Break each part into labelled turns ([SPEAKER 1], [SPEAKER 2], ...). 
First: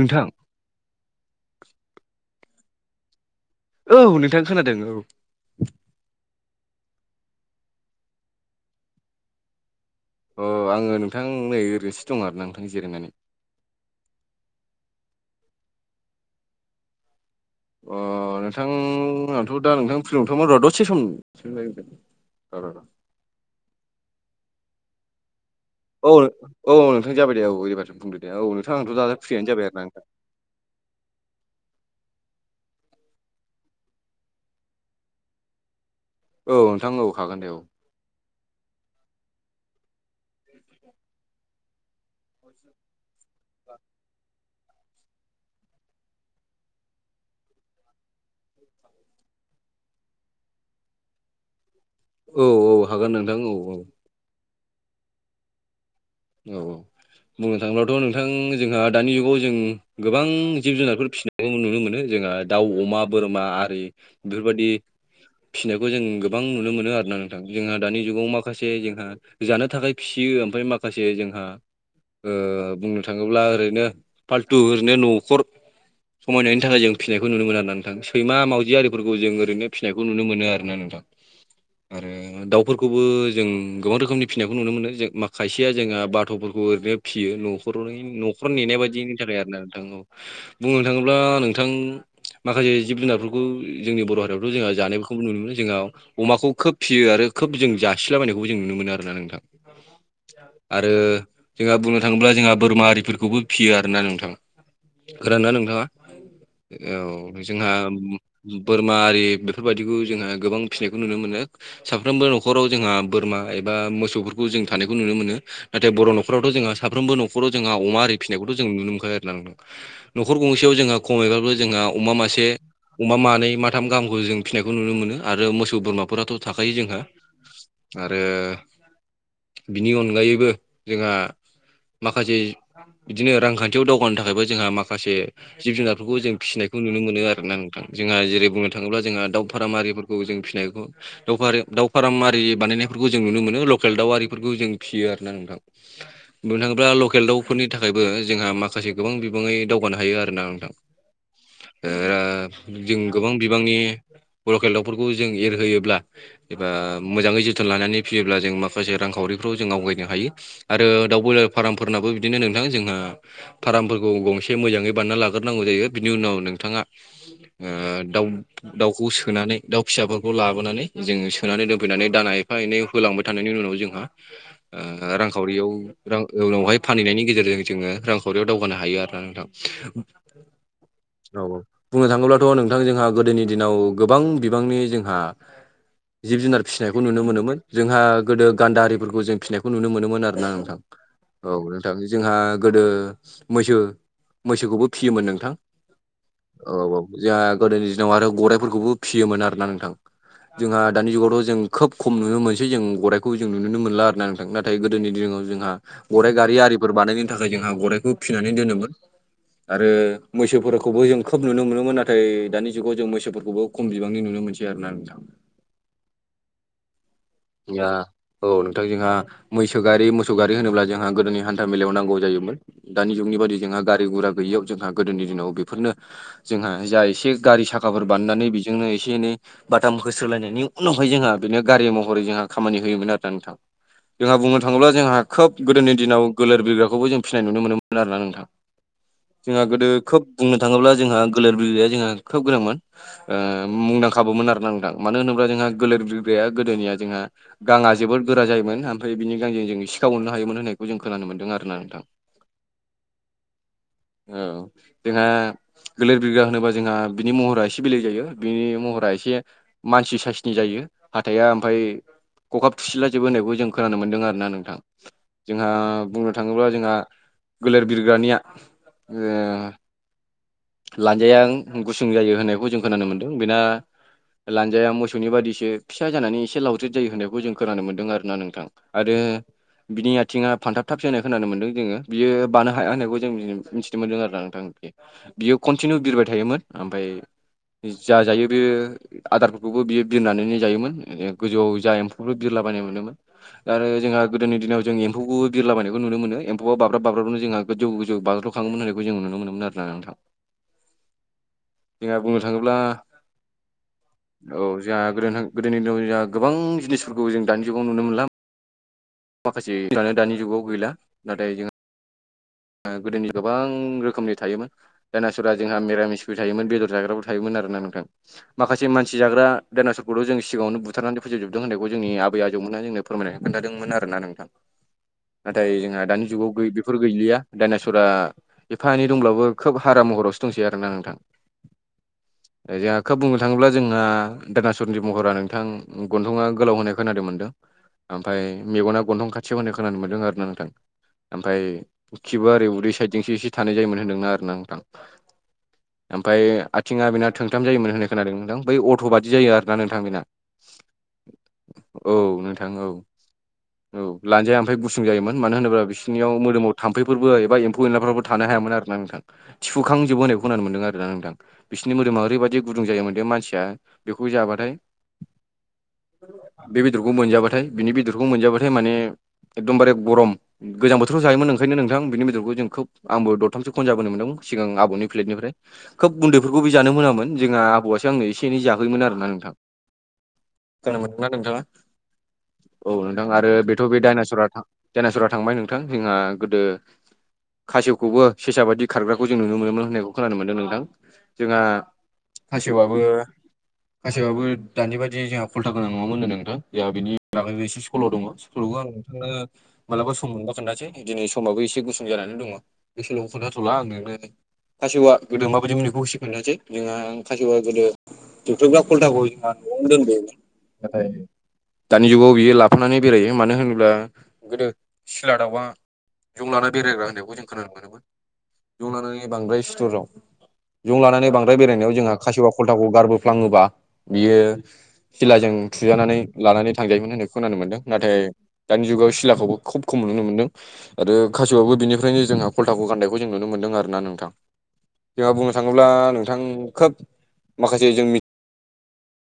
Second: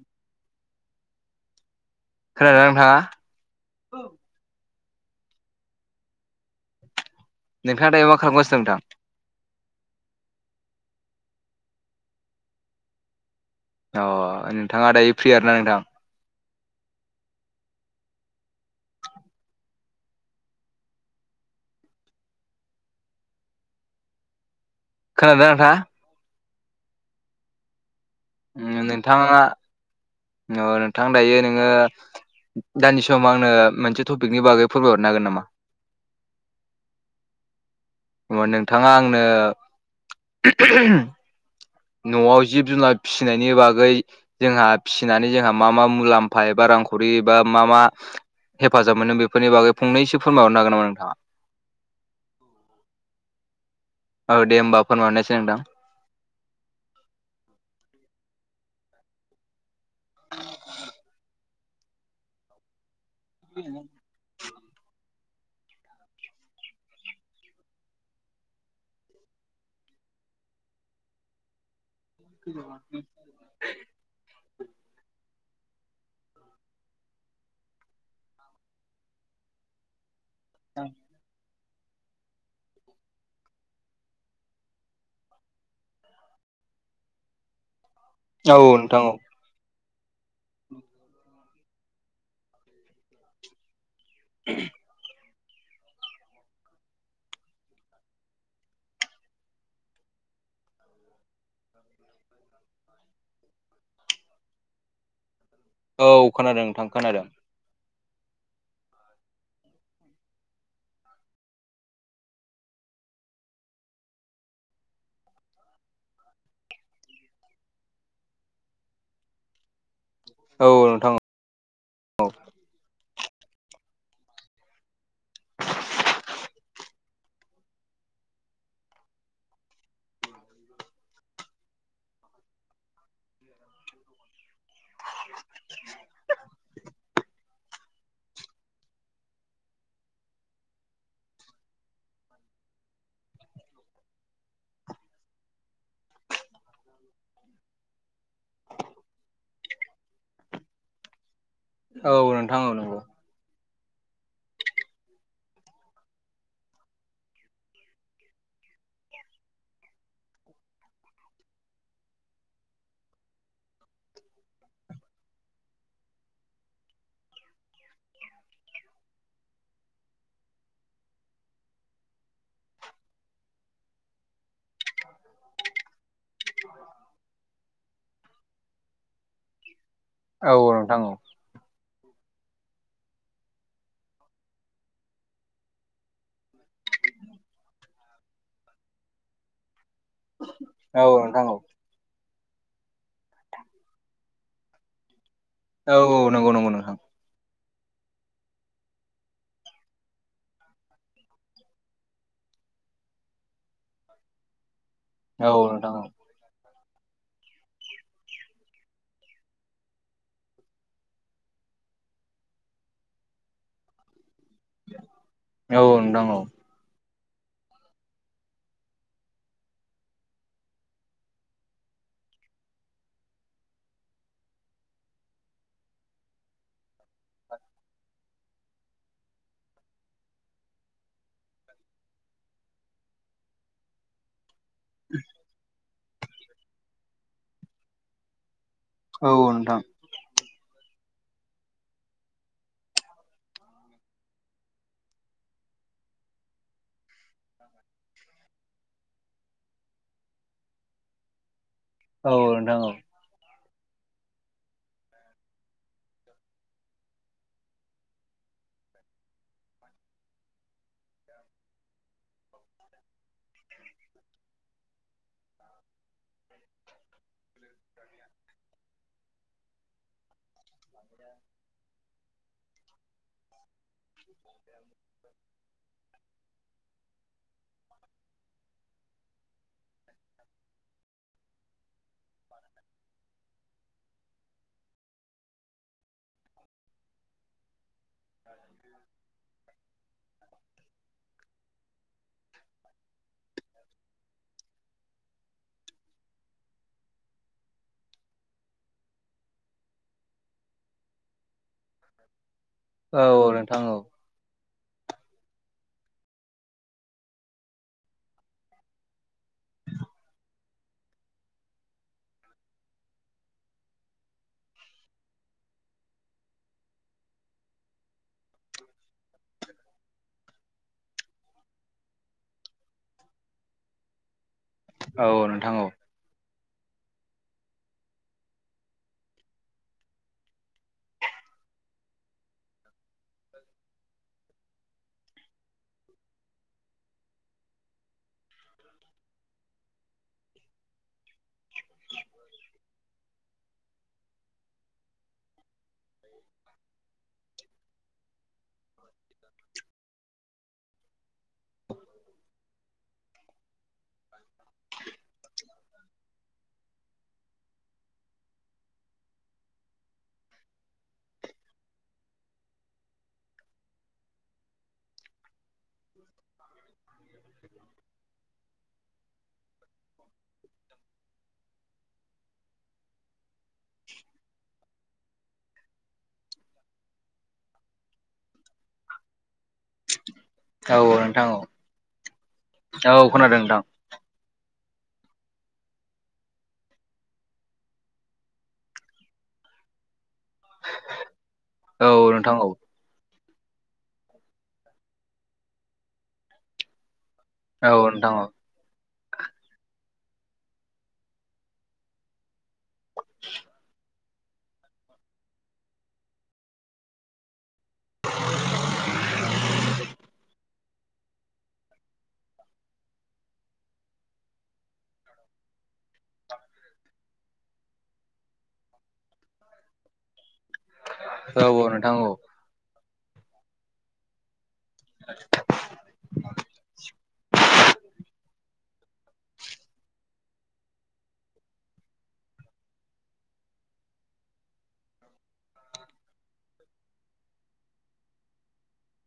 [SPEAKER 1] नोंथां
[SPEAKER 2] खोनादों ना नोंथाङा?
[SPEAKER 1] औ नोंथां खोनादों औ।
[SPEAKER 2] नोंथाङा दायो मा खालामगासिनो नोंथां?
[SPEAKER 1] अ आङो नोंथां नै ओरैनोसो दं आरो नोंथां जिरायनानै।
[SPEAKER 2] अ नोंथाङा दायो फ्रियार आरोना नोंथां?
[SPEAKER 1] अ नोंथां दा नोंथां फ्रि नथ'मोन र दसे सम [inaudible] [inaudible]
[SPEAKER 2] खोनादों ना नोंथाङा?
[SPEAKER 1] औ औ नोंथां जाबाय दे औ ओबारसो बुंदो दे औ नोंथां
[SPEAKER 2] उम
[SPEAKER 1] दा
[SPEAKER 2] नोंथाङा
[SPEAKER 1] फ्रियानो जाबाय आरो ना नोंथां।
[SPEAKER 2] अ नोंथां दायो नोङो दानि समाव आंनो मोनसे टपिकनि बागै फोरमायहरनो हागोन नामा?
[SPEAKER 1] औ नोंथां औ हागोन दे औ।
[SPEAKER 2] बा नोंथाङा आंनो [unintelligible] न'आव जिब जुनार फिसिनायनि बागै जोंहा फिसिनानै जोंहा मा मा मुलाम्फा एबा रांखरि बा मा मा हेफाजाब मोनो बेफोरनि बागै फंनैसो फोरमाय हरनो हागोन नामा नोंथाङा?
[SPEAKER 1] औ औ हागोन नोंथां औ औ।
[SPEAKER 2] औ दे होनोमबा फोरमायरनायसै नोंथां।
[SPEAKER 1] औ औ बुंनो थाङोबाथ' नोंथां जोंहा दानि जुगाव जों गोबां जिब जुनारफोर फिसिनो नुनो मोनो जोंहा दाउ अमा बोरमा आरि बेबादि फिसिनोबो जों गोबां नुनो मोनो आर ना नोंथां जोंहा दानि जुगाव माखासे जोंहा जानो थाखाय फिसियो ओमफ्राय माखासे जोंहा बुंनो थाङोब्ला ओरैनो - फाल्थु ओरनो न'खर समायनायनि थाखाय जों फिसिनायखौ नुनो मोन आर नोंथां सैमा मावजि आरिफोरखौ जों ओरैनो फिसिनायखौ नुनो मोनो आरो ना नोंथां। आरो दाउफोरखौबो जों गोबां रोखोमनि फिसिनायखौ नुनो मोनो जे माखा खायसेया जोंहा बाथ'फोरखौ ओरैनो फियो न'खरनि न'खर
[SPEAKER 2] औ
[SPEAKER 1] नेनाय
[SPEAKER 2] नोंथां औ
[SPEAKER 1] बाददिनि थाखाय आरो ना नोंथां औ। बुंनो थाङोब्ला नोंथां माखासे जिब जुनारफोर खौ जोंनि बर' हारियावथ' जोंहा जानायफोरखौबो नुनो मोनो जोंहा। अमाखौ खोब फिसियो आरो खोब जों जासिलाबायनायखौ जों नुनो मोनो आरोना नोंथां। [inaudible] आरो जोंहा बुंनो थाङोब्ला जोंहा बोरमा आरिफोरखौबो फियो आरोना नोंथाङा। खोनादोंना नोंथाङा
[SPEAKER 2] औ खोनादों नोंथां
[SPEAKER 1] औ।
[SPEAKER 2] खोनादों।
[SPEAKER 1] जोंहा बोरमा आरि बेफोरबायदिखौ जोंहा गोबां फिसिनायखौ नुनो मोनो। साफ्रोमबो न'खराव जोंहा बोरमा एबा मोसौफोरखौ जों थानायखौ नुनो मोनो। नाथाय बर' न'खरावथ' जोंहा साफ्रोमबो न'खराव जोंहा अमा आरिनायखौथ' जों नुनो मोनखायो आरो ना नोंथां। न'खर
[SPEAKER 2] औ
[SPEAKER 1] गंसेयाव जोंहा
[SPEAKER 2] नोंथां
[SPEAKER 1] खमावबाबो जोंहा अमा मासे अमा मानै माथाम गाहामखौ जों फिसिनायखौ नुनो मोनो आरो मोसौ बोरमाफोराथ' थाखायो जोंहा। आरो बिनि अनगायैबो जोंहा माखासे बिदिनो रांखान्थियाव दावगानो थाखायबो जोंहा माखासे जिब जुनारफोरखौ जों फिसिनाय बेखौ नुनो मोनो आर ना नोंथां जोंहा जेरै बुंनो थाङोब्ला जोंहा दाउ फाराम आरिफोरखौ जों फिनायखौ दाउ दाउ फाराम आरि बानायनायफोरखौ जों नुनो मोनो लकेल दाउ आरिफोरखौ जों फिसियो आर ना नोंथां। [inaudible] मोनोबा लकेल दाउफोरनि थाखायबो जोंहा माखासे गोबां बिबङै दावगानो हायो आरोना नोंथां।
[SPEAKER 2] औ नोंथां औ
[SPEAKER 1] ओ जों
[SPEAKER 2] नंगौ
[SPEAKER 1] गोबां बिबांनि लकेल दाउफोरखौ जों एरहोयोब्ला एबा मोजाङै जोथोन लानानै फियोब्ला जों माखासे रां सावरिफ्राव जों आवगायनो हायो आरो दाउ ब्रयलार फार्मफोरनाबो बिदिनो नोंथां जोंहा फार्मफोरखौ गंसे मोजाङै बानायना लाग्रोनांगौ जायो बिनि उनाव नोंथाङा ओ दाउ दाउखौ सोनानै दाउ फिसाफोरखौ लाबोनानै जोङो सोनानै दोनफैनानै दाना एफा एनै होलांबाय थानायनि उनाव जोंहा ओ रांखावरियाव उनावहाय फानहैनायनि गेजेरजों जोङो रां खावरियाव दावगानो हायो आरोना नोंथां
[SPEAKER 2] औ नोंथां औ
[SPEAKER 1] औ औ बुंनो थाङोब्लाथ' नोंथां जोंहा गोदोनि दिनाव गोबां बिबांनि जोंहा जिब जुनार फिसिनायखौ नुनो मोनोमोन जोंहा गोदो गान्दा आरि फोरखौ जों फिसिनायखौ नुनो मोनोमोन आरोना नोंथां
[SPEAKER 2] औ नोंथां
[SPEAKER 1] औ नोंथां जोंहा गोदो मैसो मैसोखौबो फियोमोन नोंथां।
[SPEAKER 2] औ औ नंगौ नंगौ नोंथां
[SPEAKER 1] जोहा गोदोनि दिनाव आरो गराइफोरखौबो फियोमोन आरो ना नोंथां। जोंहा दानि जुगावथ' जों खोब खम नुनो मोनसै जों गराइखौ जों नुनो मोनला थां नाथाय गोदोनि दिनाव
[SPEAKER 2] औ
[SPEAKER 1] जोंहा
[SPEAKER 2] नोंथां औ
[SPEAKER 1] गराय गारि आरिफोर बानायनो थाखाय जोंहा गराइखौ फिनानै दोनोमोन। आरो मैसोफोरखौबो जों खोब नुनो मोनोमोन नाथाय दानि जुगाव जों मैसोफोरखौबो खम बिबांनि नुनो मोनसै। आरो ना नोंथां
[SPEAKER 2] औ नोंथां औ
[SPEAKER 1] [unintelligible] नाथाय जोंहा मैसो गारि मोसौ गारि होनोब्ला जोंहा गोदोनि हान्था मेलायाव नांगौ जायोमोन। दानि जुगनि बायदि जोंहा गारि गुरा गैयियाव जोंहा गोदोनि दिनाव बेफोरनो जोंहा जा एसे गारि साखाफोर बाननानै बेजोंनो एसे एनै बाथाम होस्रोलायनायनि उनावहाय जोंहा बेनो गारि महरै जोंहा खामानि होयोमोन आरो ना नोंथां। जोंहा बुंनो थाङोब्ला जोंहा खोब गोदोनि दिनाव गोलोर बिग्राखौबो जों फिसिनाय नुनो मोनोमोन आरोना नोंथां।
[SPEAKER 2] औ
[SPEAKER 1] जोंहा
[SPEAKER 2] नोंथां
[SPEAKER 1] गोदो खोब बुंनो थाङोब्ला जोंहा गोलोर बिग्राया जोंहा खोब गोनांमोन। ओ मुंदांखाबोमोन आरोना नोंथां मानो होनोब्ला जोंहा गोलोर बिरगाया गोदोनिया जोंहा गाङा जोबोद गोरा जायोमोन ओमफ्राय बिनि गांजों जों सिखा हरनो हायोमोन होननायखौ जों खोनानो मोनदों आरोना नोंथां।
[SPEAKER 2] औ नोंथां औ
[SPEAKER 1] औ जोंहा गोलोर बिग्रा होनोबा जोंहा बिनि महरा एसे बेलेग जायो बिनि महरा एसे मानसि साइसनि जायो हाथाया ओमफ्राय खखाब थुसिलायो जोबो होनायखौ जों खोनानो मोन्दों आरो ना नोंथां जोंहा बुंनो थाङोब्ला जोंहा गोलेर बिरग्रानिया ओ लानजाया गुसुं जायो होननायखौ जों खोनानो मोनदों बेना लानजाया मोसौनि बादिसो फिसा जानानै एसे लावदेद जायो होननायखौ जों खोनानो मोनदों आरोना नोंथाङा। आरो बिनि आथिङा फानथाब थाब होनाय खोनानो मोन्दों जोङो। बियो बानो हाया होननायखौ जों मिथिनो मोनदों आरोना नोंथां बियो कन्टिनिउ बिरबाय थायोमोन ओमफाय जा जायो बेयो आदारफोरखौबो बियो बिरनानै जायोमोन गोजौ जा एम्फौखौबो बिरलाबायोमोन। आरो जोंहा गोदोनि दिनाव जों एम्फौखौबो बिरला बायनायखौ नुनो मोनोमोन एम्फौआ बाब्राब बाब्राबनो जोंहा गोजौ गोजौ बाजल' खाङोमोन होननायखौ जों नुनो मोनोमोन आरोना नोंथां। जोंहा बुंनो थाङोब्ला
[SPEAKER 2] औ नोंथां औ
[SPEAKER 1] औ जोंहा गोदो गोदोनि दिनाव जोंहा गोबां जिनिसफोरखौ जों दानि जुगाव नुनो मोनला माखासेनो दानि जुगाव गैला नाथाय जों गोदोनि गोबां रोखोमनि थायोमोन। दानासुरा जोंहा मिरामिसबो थायोन बेदर जाग्राबो थायोमोन आरोना नोंथां। माखासे मानसि जाग्रा दायनासरफोरखौ' जों सिगाङावनो बुथारनानै फोजोबजोबदों होननायखौ जोंनि आबै आजौमोनहा जोंनो फोरमायनो खोन्थादोंमोन आरोना नोंथां
[SPEAKER 2] औ
[SPEAKER 1] नाथाय
[SPEAKER 2] नोंथां औ
[SPEAKER 1] जोंहा दानि जुगाव बेफोर गैलिया। दाइनास्वरा एफा एनै दंब्लाबो खोब हारा महरावसो दंसै आरोना नोंथां। [inaudible] जोंहा खोब बुंनो थाङोब्ला जोंहा दायनाचरज महरा नोंथां गन्थंआ गोलाव होनाय खोनानो मोनदों। ओमफ्राय मेगना गन्थं खाथियाव होननाय खोनानो मोनदों आरोना नोंथां ओमफ्राय खिबुआ ओरै उदै साइडजोंसो एसे थानाय जायोमोन होन्दोंना आरोना नोंथां। ओमफ्राय आथिंआ बेना थोंथाम जायोमोन होननाय खोनादों नोंथां बै अट' बादि जायो आरोना नोंथां बेना। औ नोंथां औ। औ लान्जाया ओमफ्राय गुसुं जायोमोन मानो होनोब्ला बिसोरनियाव मोदोमाव थाम्फैफोरबो एबा एम्फौ एनलाफोरबो थानो हायामोन आरोना नोंथां थिफुखांजोबबो होनायखौ खोनानो मोन्दों आरोना नोंथां। बिसोरनि मोदोमा ओरैबायदि गुदुं जायोमोन बे मानसिया बेखौ जाबाथाय बे बेदरखौ मोनजाबाथाय बिनि बेदरखौ मोनजाबाथाय माने एकदम बारे गरम गोजां बोथोराव' जायोमोन ओं। नोंथां बिनि बेदरखौ जों खोब आंबो दरथामसो खनजाबोनो मोनदों सिगां आबौनि प्लेटनिफ्राय। खोब उन्दैफोरखौ बि जानो मोनामोन जोंहा आबौआसो आंनो एसे एनै जाहयमोन आरोना नोंथां। खोनानो
[SPEAKER 2] औ
[SPEAKER 1] मोनदोंना
[SPEAKER 2] नोंथां औ
[SPEAKER 1] नोंथांआ? औ नोंथां आरो
[SPEAKER 2] खोनादों नोंथां
[SPEAKER 1] बेथ' बे दाइनाचरा दाइनाचरा थांबाय नोंथां जोंहा गोदो खासेवखौबो सेसा बायदि खारग्राखौ जों नुनो मोनोमोन होननायखौ खोनानो मोनदों नोंथां। जोंहा
[SPEAKER 2] औ नोंथां औ
[SPEAKER 1] खासेवाबो खासेवाबो दानि बादि जोंहा खल्टा गोनां नङामोनो नोंथां जोंहा बिनि दाबोबे एसे
[SPEAKER 2] औ
[SPEAKER 1] सल दङ
[SPEAKER 2] नोंथां औ
[SPEAKER 1] सलखो आं नोंथांनो मालाबा सम मोनबा खोन्थानोसै। दिनै समाबो एसे गुसुं जानानै दङ बे सलखो खोन्थाथ'ला आं नोंनो। खासेवा गोदो माबायदिमोन बेखौ एसे खोनथानोसै जोंहा ओं खासेव गोदो [unintelligible] दानि जुगाव बियो लाबोनानै बेरायो मानो होनोब्ला गोदो सिला दाउआ जं लाना बेरायग्रा होननायखौ जों खोनानो मोनोमोन। जं लानानै बांद्राय सिथर दं ज लानानै बांद्राय
[SPEAKER 2] औ औ
[SPEAKER 1] बेरायनायाव जोंहा
[SPEAKER 2] नोंथां औ
[SPEAKER 1] खासेवा खलथाखौ गारबो फ्लांङोबा बियो सिलाजों थुजानानै लानानै थांजायोमोन होननाय खोनानो मोन्दों नाथाय दानि जुगाव सिलाखौबो खुब खम नुनो मोन्दों। आरो खासेयावबो बिनिफ्रायनो जोंहा कल्थाखौ गान्नायखौ जों नुनो मोनदों आरोना नोंथां। जोंहा बुंनो थाङोब्ला नोंथां खोब माखासे जों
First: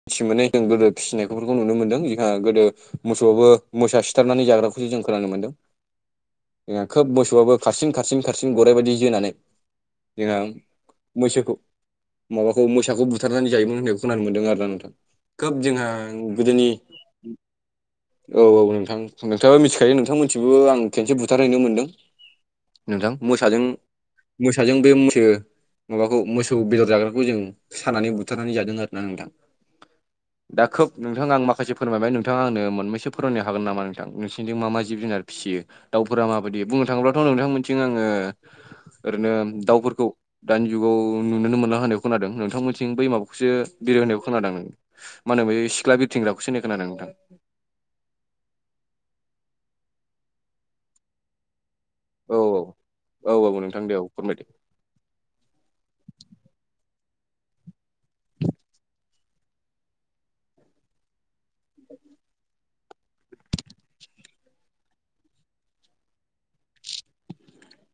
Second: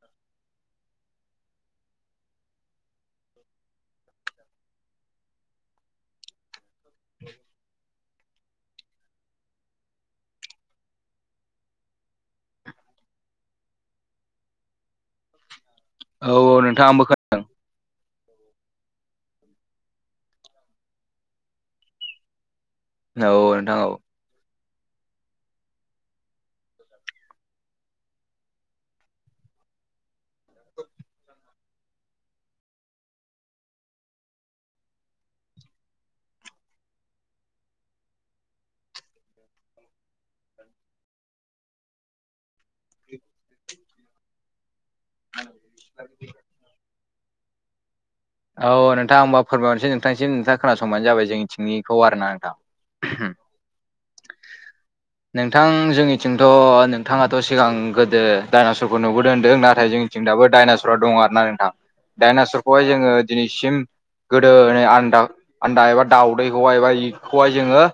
[SPEAKER 1] फिसि मोननाय जों गोदो फिसिनायफोरखौ नुनो मोन्दों जोंहा गोदो मोसौआबो मोसा सिथारनानै जाग्राखौसो जों खोनानो मोन्दों। जोंहा खोब मोसौआबो खारसिन खारसिन खारसिन गराइबायदि जोनानै जोंहा मैसोखौ माबाखौ मोसाखौ बुथारनानै जायोमोन होननायखौ खोनानो मोनदों आरोना नोंथां खोब जोंहा
[SPEAKER 2] औ औ
[SPEAKER 1] गोदोनि
[SPEAKER 2] नोंथां आंबो
[SPEAKER 1] औ औ नोंथां नोंथाङा मिथिखायो नोंथां मिथि ओ आं खेबसे बुथारहैनो मोनदों नोंथां
[SPEAKER 2] औ
[SPEAKER 1] मोसाजों
[SPEAKER 2] नोंथां औ
[SPEAKER 1] मोसाजों बे मैसो माबाखौ मोसौ बेदर जाग्राखौ जों सानानै बुथारनानै जादों आरोना नोंथां। दा खोब नोंथांआं माखासे फोरमायबाय नोंथाङा आंनो मोननसो फोरमायनो हागोन नामा नोंथां नोंसिनिजों मा जिब जुनार फिसियो दाउफोरा माबायदि बुंनो थाङोब्लाथ' नोंथांमोनथिं आंङो ओरैनो दाउफोरखौ दानि जुगाव नुोननो मोनला होनायखौ खोनादों नोंथांमोनथिं बै माबाखौसो बिरो होना खोनादों। मा होनो बे सिख्ला बिरथिंग्राखौसो खोनादों नोंथां।
[SPEAKER 2] औ नोंथाङां होमबा फोरमायनोसै नोंथांसिम नोंथा खोनासंबानो जाबाय जोंनि थिंनिखौ आरो ना
[SPEAKER 1] औ औ
[SPEAKER 2] नोंथां।
[SPEAKER 1] औ औ नोंथां दे औ फोरमायदो
[SPEAKER 2] नोंथां जोंनिथिंथ' नोंथाङाथ' सिगां गोदो दडाइनसरखौ नुबोदों होन्दों नाथाय जों जों दाबो डायनासरा दङ आरो ना नोंथां डाइनासरखौहाय जोंङो दिनैसिम गोदोनि आदा आदा एबा दाउदैखौहाय एबा बेखौहाय जोंङो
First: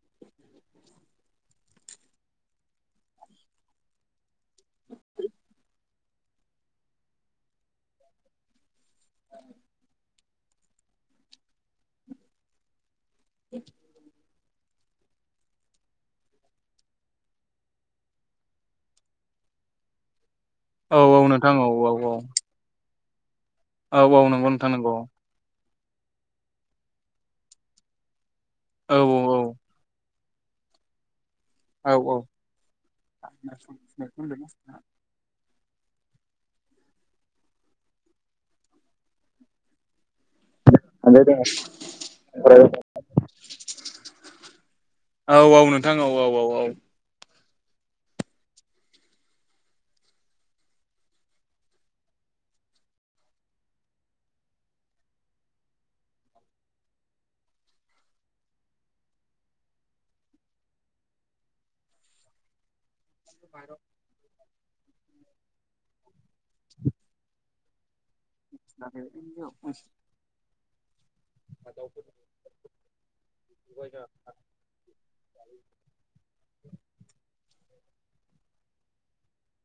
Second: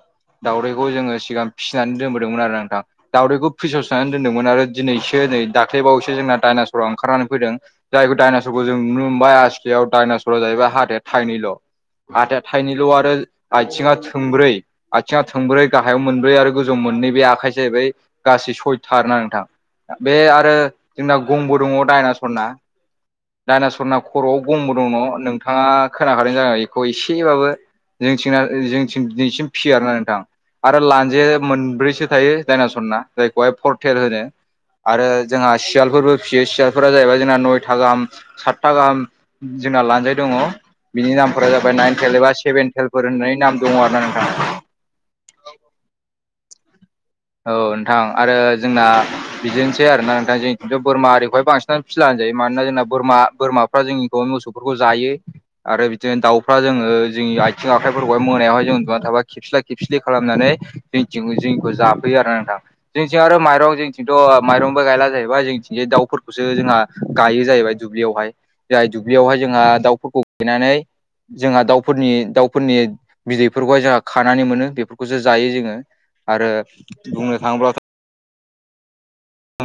[SPEAKER 2] दावउदैखौ जोंङो सिगां फिसिनानै दोनबोदोंमोन आरो नोंथां। दावदैखौ फिसावसानै दोन्दोंमोन आरो दिनैसो नै दाख्लैबावैसो जोंना दडाइनासराव ओंखारनानै फैदों। जायखौ दायनास सरखौ जों नुनो मोनबाय [unintelligible] डाइनासरा जाहैबाय हाथाया थाइनैल' हाथाया थाइनैल' आरो आथिङा थोंब्रै आथिङा थोंब्रै गाहायाव मोनब्रै आरो गोजौआव मोननै बे आखाइया जाहैबाय गासै सयथा आरो ना नोंथां बे आरो
[SPEAKER 1] औ
[SPEAKER 2] जोंना
[SPEAKER 1] औ नोंथां
[SPEAKER 2] गंबो
[SPEAKER 1] औ
[SPEAKER 2] दङ
[SPEAKER 1] औ औ
[SPEAKER 2] दायनासरना दायना सरना
[SPEAKER 1] औ औ
[SPEAKER 2] खर'आव
[SPEAKER 1] नंगौ नोंथां
[SPEAKER 2] गंबो दं
[SPEAKER 1] नंगौ
[SPEAKER 2] न' नोंथाङा खोनाखादों जानो हागौ एखौ एसेबाबो जोंनिथिंना
[SPEAKER 1] औ
[SPEAKER 2] जोंनिथिं दिनैसिम फियो आरोना नोंथां आरो लान्जाया
[SPEAKER 1] औ
[SPEAKER 2] मोनब्रैसो
[SPEAKER 1] औ
[SPEAKER 2] थायो दायनासरना जायखौहाय पर्टेल होनो आरो जोंहा सियालफोरबो फियो सियालफोरा जाहैबाय जोंना नयथा गाहाम सातथा गाहाम जोंना लानजाय दङ बिनि नामफोरा जाबाय नाइन थेल एबा सेभेन थेलफोर होननानै नाम दङ आरो ना नोंथां
[SPEAKER 1] औ औ नोंथां औ औ औ औ
[SPEAKER 2] औ नोंथां आरो जोंना बिदिनोसै आरोना नोंथां जों खिन्थु बोरमा आरिखौहाय बांसिनानो फिला होनजायो मानोना जोंना बोरमा बोराफ्रा जोंनिखौ मोसौ बेफोरखौ जायो आरो बिदिनो दाउफ्रा जोङो जोंनि आथिं आखाइफोरखौहाय मोनायावहाय जों उनदुना थाबा खे खेबस्ला खेबस्लि खालामनानै [unintelligible] होयो आरोना नोंथां जोंथिं आरो माइरं जोंथिंथ' माइरंबो गायला जाहैबाय जोंनिथिंजाय दाउफोर खौसो जोंहा गायो जाहैबाय दुब्लियावहाय जाय दुब्लियावहाय जोंहा दाउफोरखौ गायनानै जोंहा दाउफोरनि दाउफोरनि बिदैफोरखौहाय जोंहा खानानै मोनो बेफो खौसो जायो जोङो आरो बुंनो थाङोब्लाथ'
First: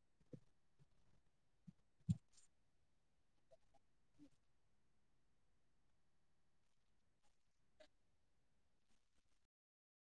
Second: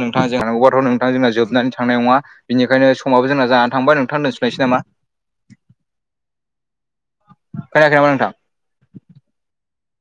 [SPEAKER 2] नोंथां जोंहा [unintelligible] नोंथा जोंना जोबनानै थांनाय नङा। बिनिखायनो समाबो जोंना जानानै थांबाय नोंथां दोनथ'नायसै नामा
[SPEAKER 1] [inaudible]
[SPEAKER 2] खोनायाखै नामा नोंथां?